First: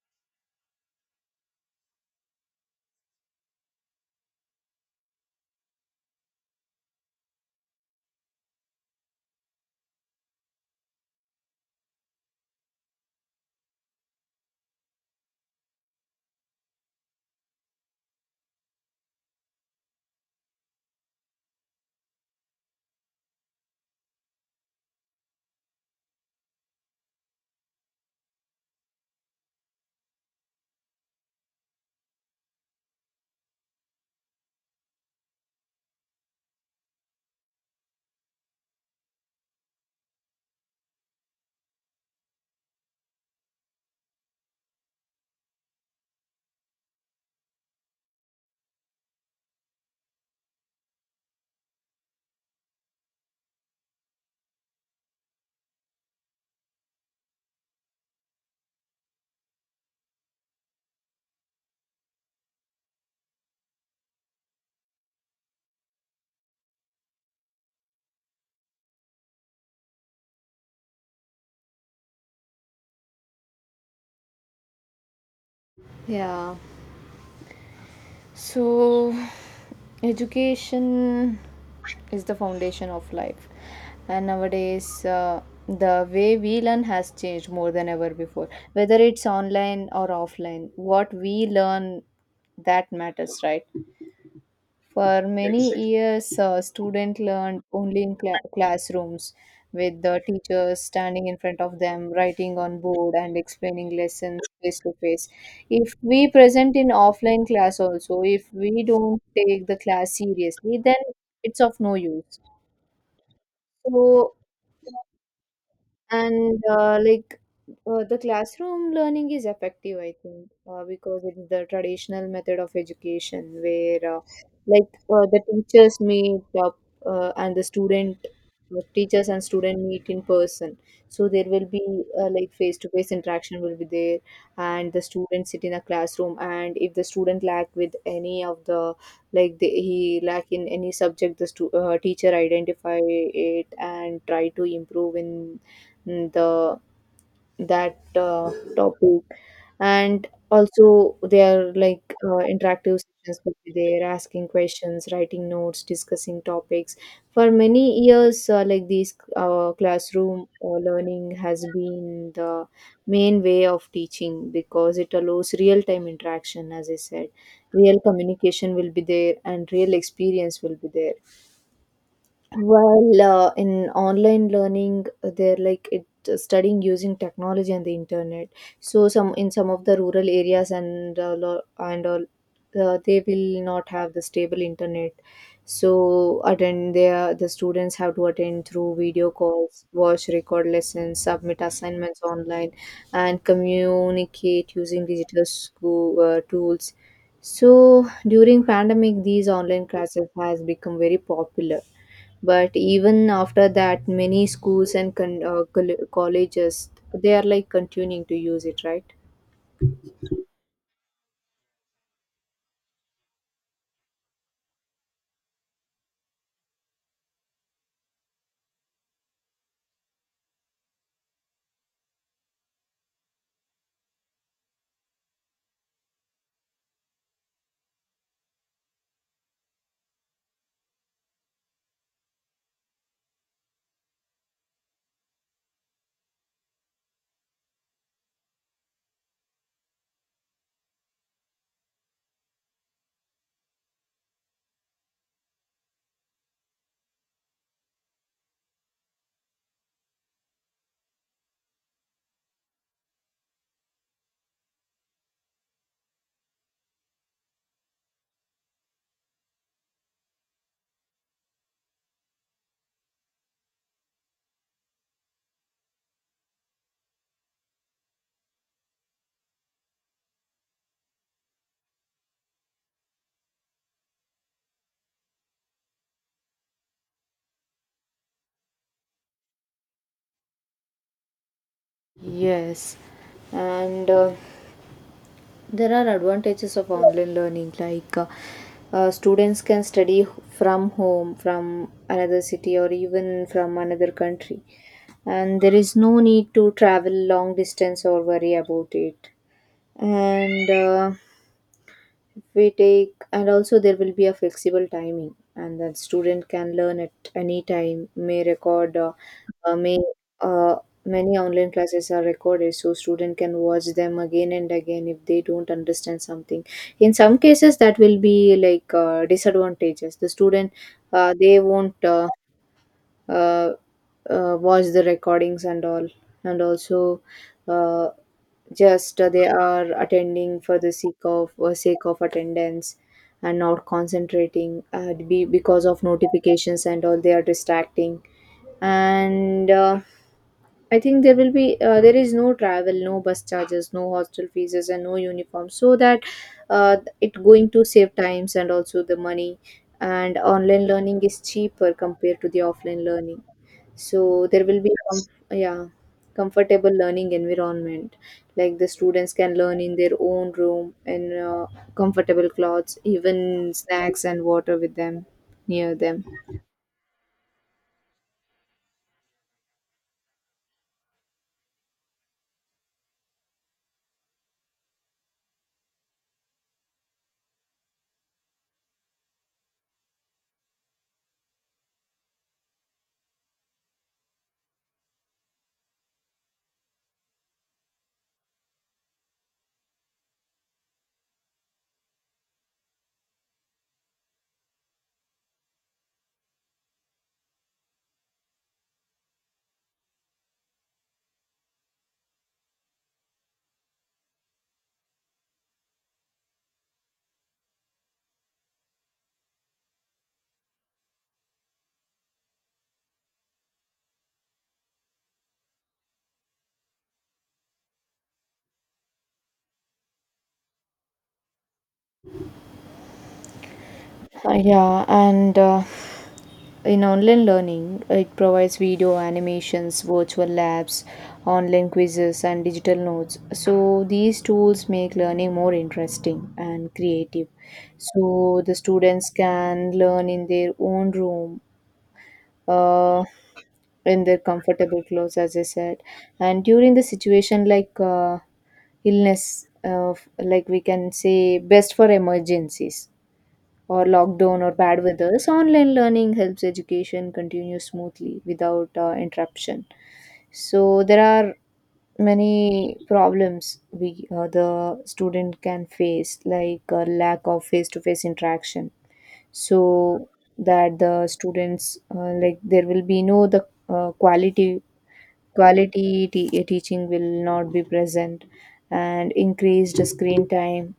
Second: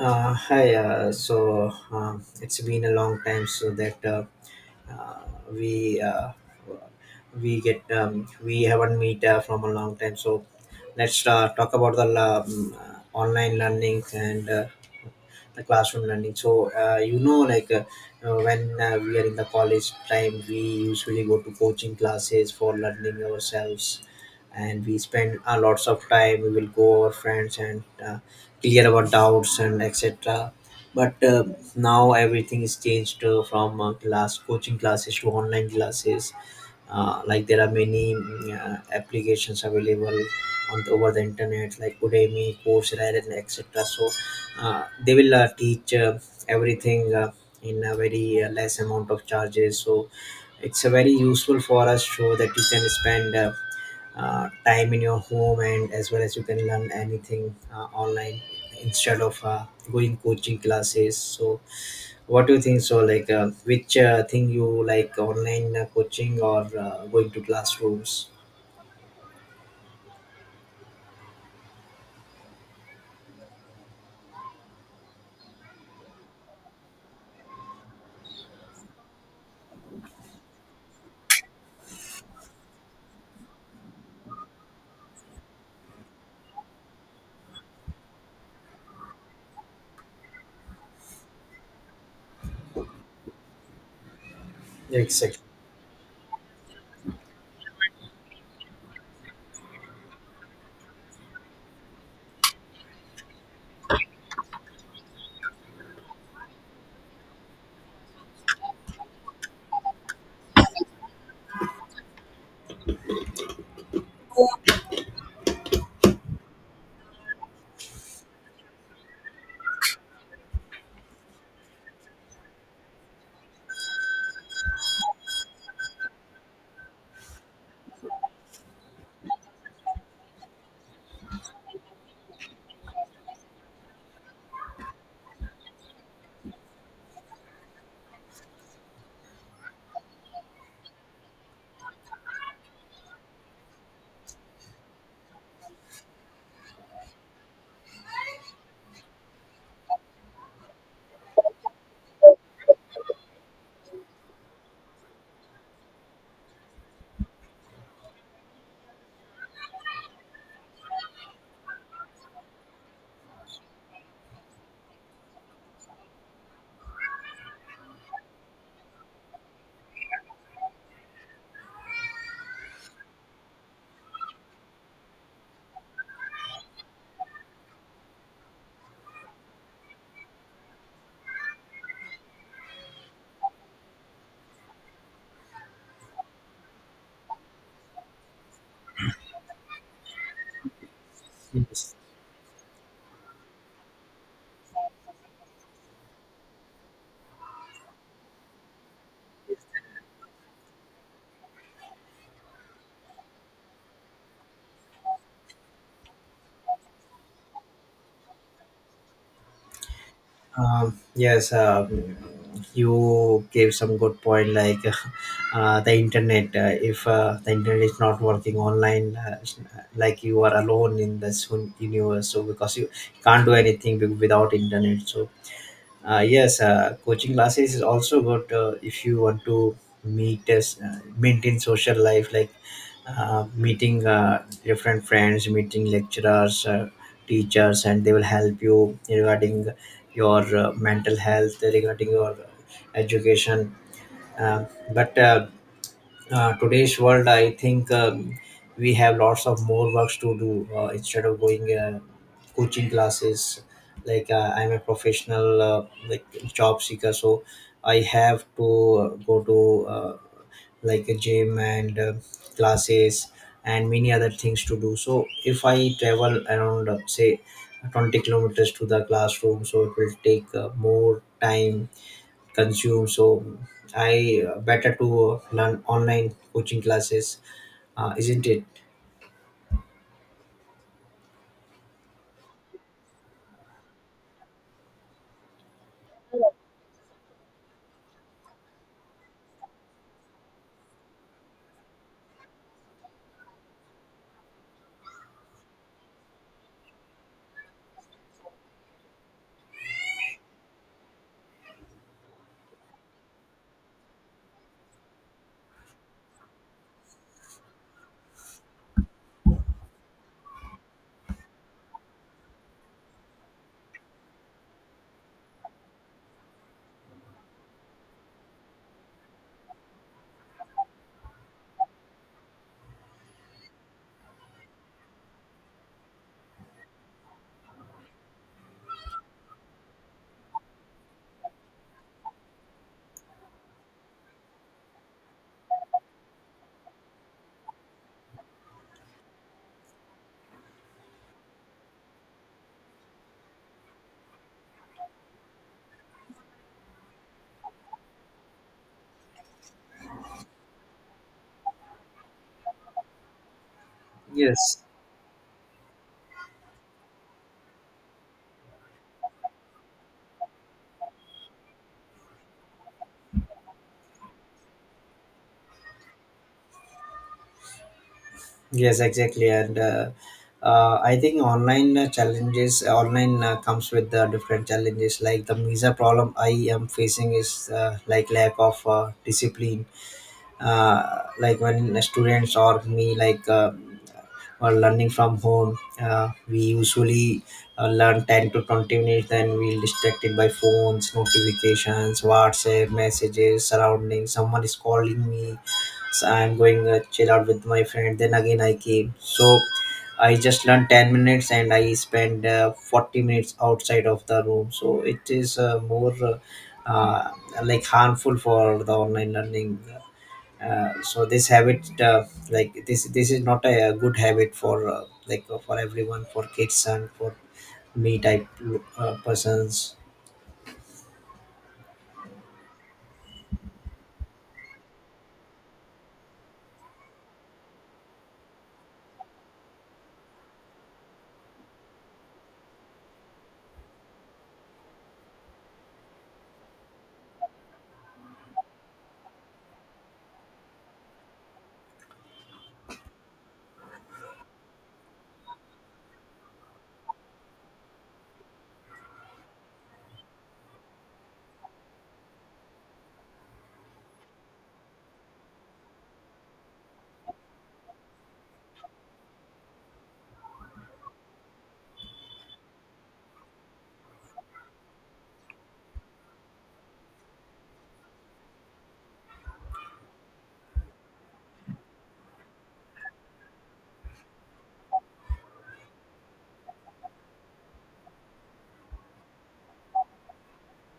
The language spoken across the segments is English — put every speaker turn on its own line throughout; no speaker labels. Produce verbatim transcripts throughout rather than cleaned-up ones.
Uh, hi, uh, so uh, It's been a long time so that uh, uh, we uh, we get um, we haven't meet uh, from a long time. So let's uh, talk about the um, uh, online learning and uh, the classroom learning. So uh, you know like uh, uh, when uh, We are in the college time, we usually go to coaching classes for learning ourselves, and we spend a lots of time. We will go our friends and uh, clear our doubts and etc, but uh, now everything is changed, uh, from uh, class coaching classes to online classes. Uh, like, there are many mm, uh, applications available on the, over the internet, like Udemy, Coursera and etc. So uh, they will uh, teach uh, everything uh, in a very uh, less amount of charges. So it's a very useful for us, so that you can spend uh, uh, time in your home, and as well as you can learn anything uh, online instead of uh, going coaching classes. So what do you think, so like uh, which uh, thing you like, online uh, coaching or uh, going to classrooms?
Yeah. So, education is the foundation of life. And nowadays, uh, the way we learn has changed more than ever before. Whether it's online or offline, what we learn that matters, right? For
Exactly.
many Exactly. years, uh, students learned only in cla- classrooms, with the teachers standing in front of them, writing on board, and explaining lessons face to face. If we present in offline class also, if we don't take the class seriously, then it's of no use. So and uh, like uh, the classroom learning is effective. I think uh, because it's the traditional method of education where uh, like uh, the teachers meet up uh, and the student the teachers and student meet in person, so there will be uh, like face to face interaction will be there. And the students sit in a classroom, and if the student lack with any of the like the, he lack in any subject, the stu- uh, teacher identify it and try to improve in the that uh, topic. And also they are like uh, interactive sessions would be there, asking questions, writing notes, discussing topics. For many years uh, like this uh, classroom uh, learning has been the main way of teaching because it allows real time interaction. As I said, real communication will be there and real experience will be there. Well, uh, in online learning, uh, they're like it, uh, studying using technology and the internet. So some in some of the rural areas and uh, lo- and all, uh, they will not have the stable internet. So attend there, the students have to attend through video calls, watch record lessons, submit assignments online, and communicate using digital school uh, tools. So during pandemic, these online classes has become very popular, but even after that many schools and con- uh, coll- colleges they are like continuing to use it, right?
Um, yes, um, you gave some good point. Like, uh, the internet, uh, if uh, the internet is not working online, uh, it's, uh, like you are alone in this un- universe. So, because you can't do anything wi- without internet. So uh, yes, uh, coaching classes is also good uh, if you want to meet us, uh, maintain social life, like uh, meeting uh, different friends, meeting lecturers, uh, teachers, and they will help you regarding your uh, mental health, regarding your education. Uh, but uh, uh, Today's world, I think um, we have lots of more works to do uh, instead of going uh, coaching classes. Like, uh, I'm a professional uh, like job seeker, so I have to uh, go to uh, like a gym and uh, classes and many other things to do. So if I travel around, uh, say, twenty kilometers to the classroom, so it will take uh, more time consume. So I, uh, better to learn online coaching classes, uh, isn't it?
Yes. And uh, there are advantages of online learning like uh, uh, students can study from home, from another city, or even from another country, and there is no need to travel long distance or worry about it. And uh, we take and also there will be a flexible timing, and that student can learn at any time. May record uh, uh, may uh, many online classes are recorded, so student can watch them again and again if they don't understand something. In some cases that will be like uh, disadvantages. The student uh, they won't uh, uh, uh, watch the recordings and all. And also uh, just uh, they are attending for the sake of uh, sake of attendance and not concentrating, uh, be, because of notifications and all they are distracting. And uh, I think there will be uh, there is no travel, no bus charges, no hostel fees, and no uniform, so that uh, it going to save times and also the money. And online learning is cheaper compared to the offline learning, so there will
Yes.
be com- yeah comfortable learning environment. Like the students can learn in their own room and uh, comfortable clothes, even snacks and water with them near them.
Yes, exactly. And uh, uh, I think online uh, challenges, online uh, comes with the different challenges. Like, the visa problem I am facing is uh, like lack of uh, discipline. Uh, like, when students or me, like uh, or learning from home. Uh, we usually uh, learn ten to twenty minutes, then we'll distracted by phones, notifications, WhatsApp messages, surrounding. Someone is calling me, so I'm going uh, chill out with my friend. Then again, I came. So I just learned ten minutes, and I spend uh, forty minutes outside of the room. So it is uh, more uh, uh, like harmful for the online learning, uh, so this habit, uh, like this this is not a, uh good habit for, uh, like uh, for everyone, for kids and for me type uh, persons.
Uh, yeah, and uh, in online learning, it provides video animations, virtual labs, online quizzes, and digital notes. So these tools make learning more interesting and creative. So the students can learn in their own room, Uh, in their comfortable clothes, as I said. And during the situation like uh, illness, uh, like we can say best for emergencies or lockdown or bad weather, so online learning helps education continue smoothly without uh, interruption. So there are many problems we uh, the student can face, like uh, lack of face-to-face interaction. So that the students uh, like there will be no the uh, quality quality te- teaching will not be present, and increased screen time,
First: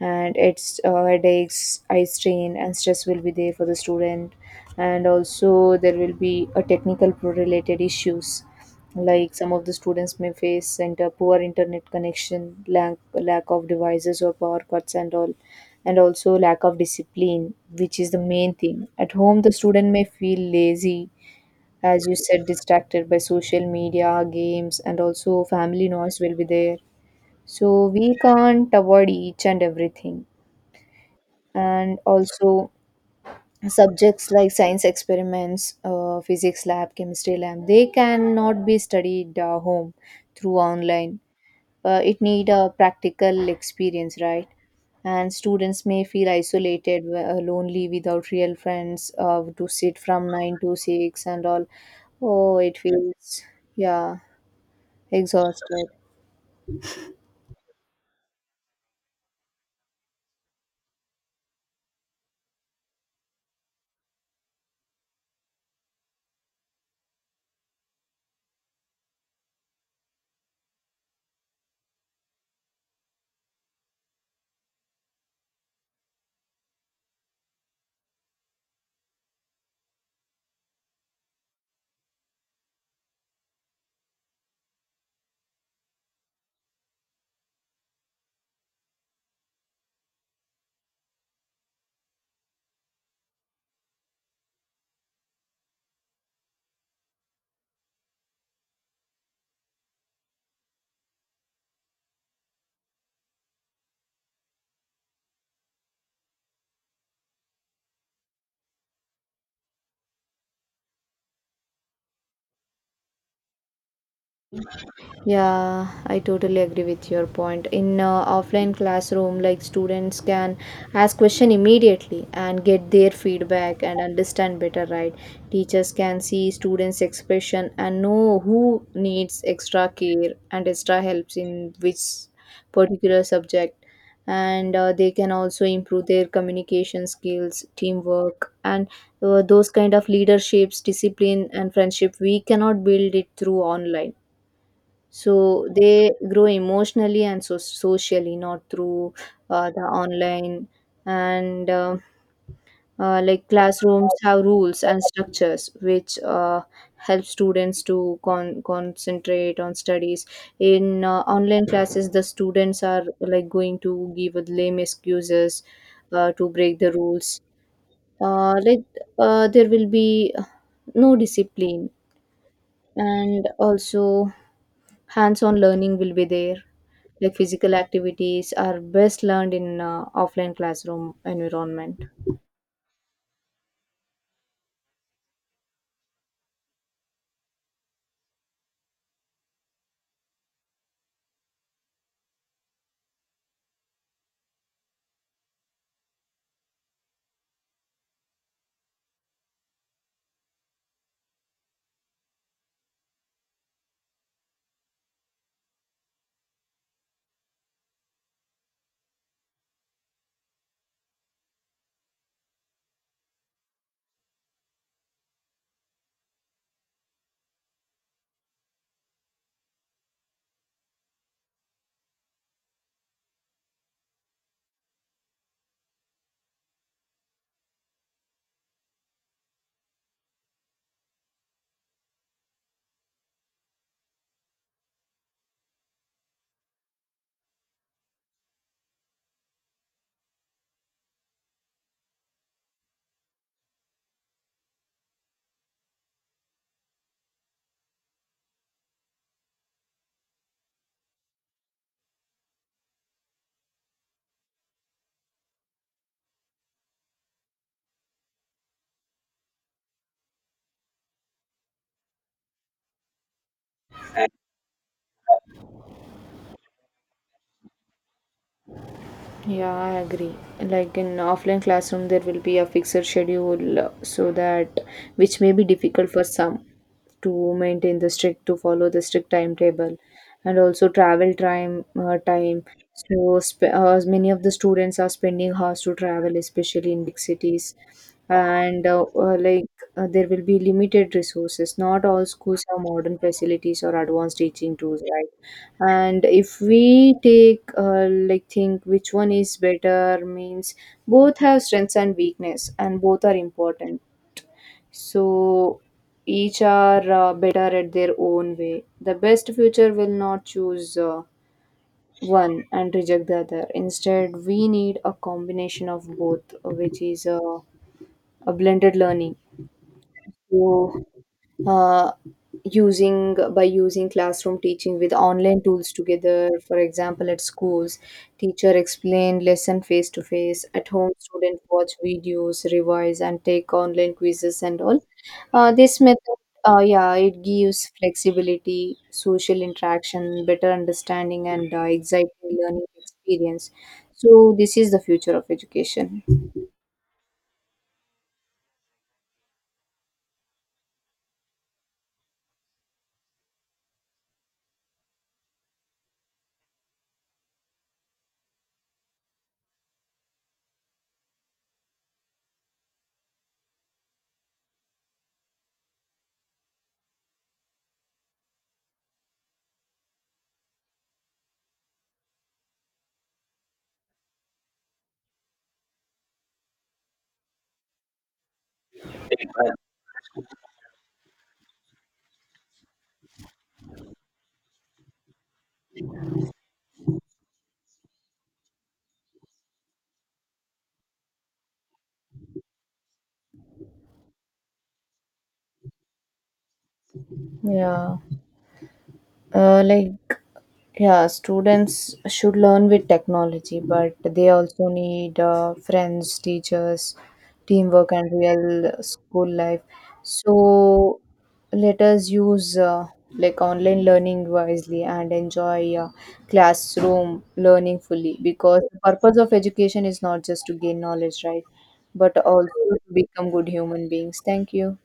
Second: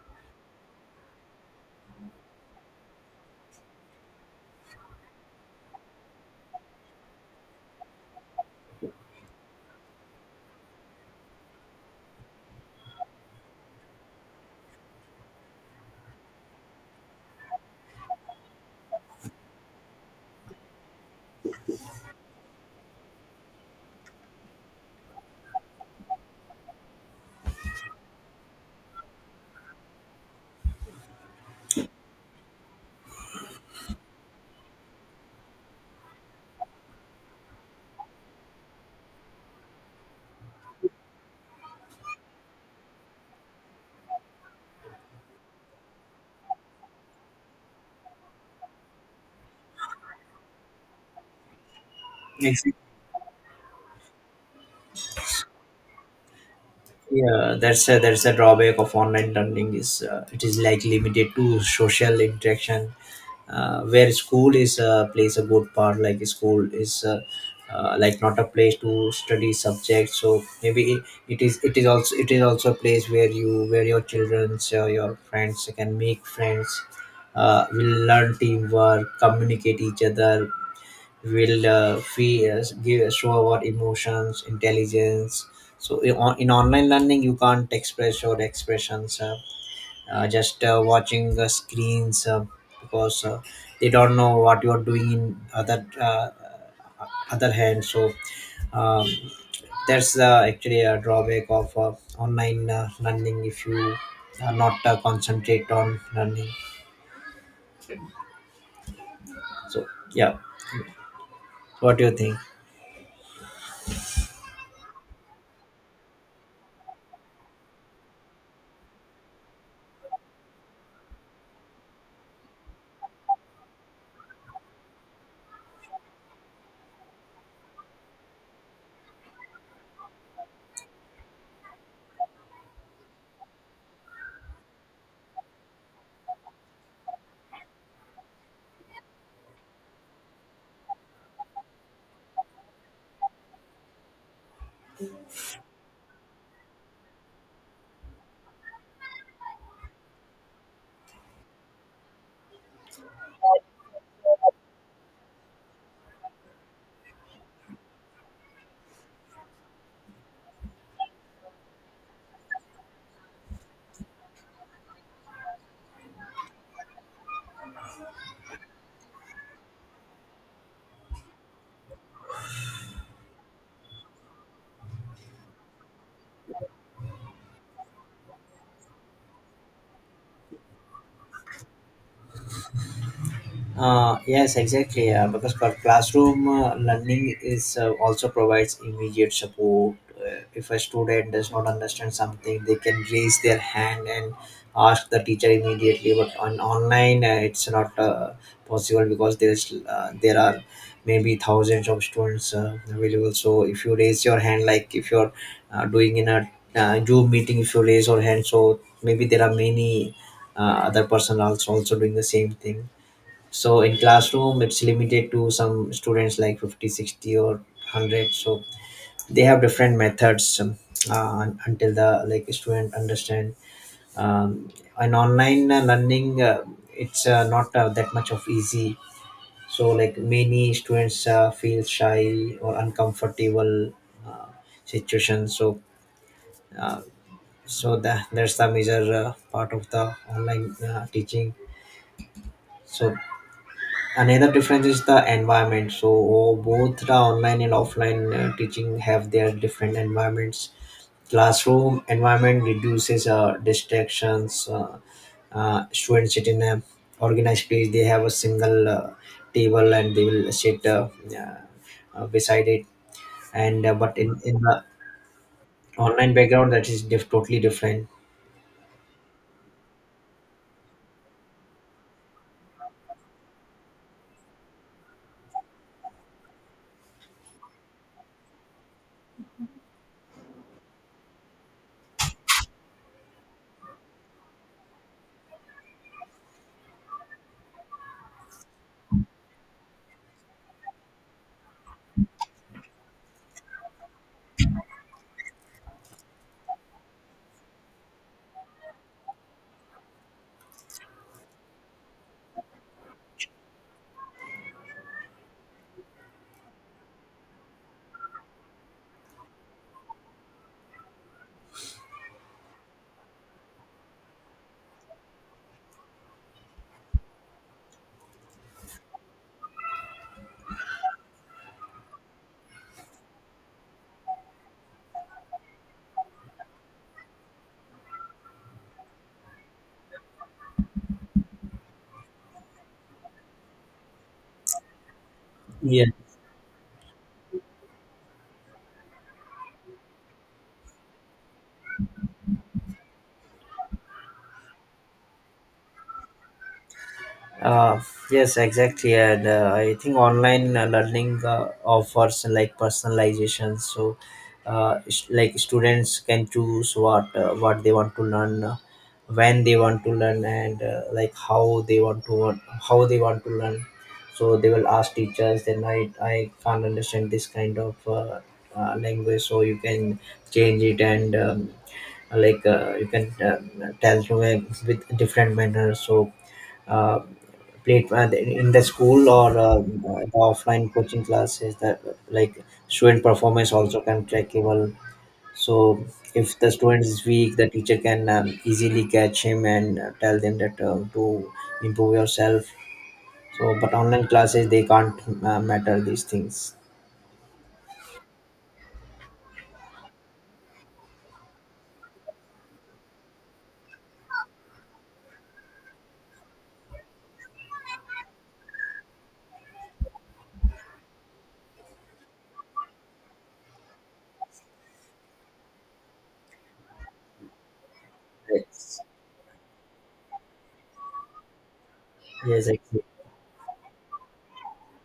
and it's uh, headaches, eye strain, and stress will be there for the student. And also there will be a technical pro related issues, like some of the students may face inter- poor internet connection, lack, lack of devices or power cuts and all. And also lack of discipline, which is the main thing. At home the student may feel lazy, as you said, distracted by social media, games, and also family noise will be there. So we can't avoid each and everything. And also subjects like science experiments, uh, physics lab, chemistry lab, they cannot be studied uh, home through online. Uh, it need a practical experience, right? And students may feel isolated, uh, lonely without real friends, uh, to sit from nine to six and all. Oh,
Exactly.
it feels yeah exhausted.
Yeah, that's a, that's a drawback of online learning is, uh, it is like limited to social interaction, uh, where school is, uh, plays a good part. Like, school is, uh, uh, like not a place to study subjects, so maybe it, it is, it is also it is also a place where you where your childrens, uh, your friends can make friends, uh, will learn teamwork, communicate each other, will uh, feel uh, give, show our emotions, intelligence. So, in, on, in online learning, you can't express your expressions, uh, uh, just uh, watching the screens, uh, because uh, they don't know what you are doing in other uh, other hand. So um, that's, uh, actually a drawback of uh, online uh, learning, if you are not uh, concentrate on learning. So, yeah. What do you think?
Yeah, I totally agree with your point. In uh, offline classroom, like students can ask question immediately and get their feedback and understand better, right? Teachers can see students' expression and know who needs extra care and extra helps in which particular subject. And uh, they can also improve their communication skills, teamwork, and uh, those kind of leaderships, discipline, and friendship. We cannot build it through online, so they grow emotionally and so socially, not through uh, the online. And uh, uh, like classrooms have rules and structures which uh, help students to con- concentrate on studies. In uh, online classes, the students are like going to give lame excuses uh, to break the rules. Uh, like uh, there will be no discipline, and also hands on learning will be there, like physical activities are best learned in uh, offline classroom environment.
Uh, yes, exactly. Uh, because for classroom uh, learning is uh, also provides immediate support. Uh, if a student does not understand something, they can raise their hand and ask the teacher immediately. But on online, uh, it's not uh, possible, because there's uh, there are maybe thousands of students uh, available. So if you raise your hand, like if you're uh, doing in a uh, Zoom meeting, if you raise your hand, so maybe there are many uh, other person also also doing the same thing. So in classroom, it's limited to some students, like fifty, sixty, or one hundred. So they have different methods, um, uh, until the like student understand. um, and online uh, learning, uh, it's uh, not uh, that much of easy. So, like, many students uh, feel shy or uncomfortable uh, situation. So uh, so that that's the major uh, part of the online uh, teaching. So, another difference is the environment. So, oh, both the online and offline uh, teaching have their different environments. Classroom environment reduces uh, distractions. Uh, uh, students sit in a organized place. They have a single uh, table, and they will sit uh, uh, beside it. And uh, but in, in the online background, that is diff- totally different.
Yeah, I agree. Like in offline classroom, there will be a fixed schedule, uh, so that which may be difficult for some to maintain the strict to follow the strict timetable, and also travel time uh, time. So sp- uh, many of the students are spending hours to travel, especially in big cities, and uh, uh, like uh, there will be limited resources. Not all schools have modern facilities or advanced teaching tools, right? And if we take uh, like think which one is better means, both have strengths and weakness and both are important. So each are uh, better at their own way. The best future will not choose uh, one and reject the other. Instead we need a combination of both, uh, which is uh, a blended learning. So uh, using by using classroom teaching with online tools together. For example, at schools teacher explain lesson face to face, at home student watch videos, revise, and take online quizzes and all. Uh, this
Yeah.
method uh, yeah, it gives flexibility, social interaction, better understanding, and uh, exciting learning experience. So this is the future of education.
Uh, yes, exactly, and uh, I think online uh, learning uh, offers like personalization. So, uh, s- like students can choose what uh, what they want to learn, uh, when they want to learn, and uh, like how they want to want, how they want to learn. So they will ask teachers. Then I I can't understand this kind of uh, uh, language, so you can change it, and um, like uh, you can uh, tell to me with different manners. So, Uh, played uh, in the school or um, uh, the offline coaching classes, that like student performance also can trackable. So if the student is weak, the teacher can um, easily catch him and uh, tell them that uh, to improve yourself. So, but online classes they can't uh, matter these things.
Yeah. Uh, like, yeah, students should learn with technology, but they also need uh, friends, teachers, teamwork, and real school life. So, let us use uh, like online learning wisely and enjoy uh, classroom learning fully, because the
Yes.
purpose of education is not just to gain knowledge, right? But also to
Yes.
become good human beings. Thank you.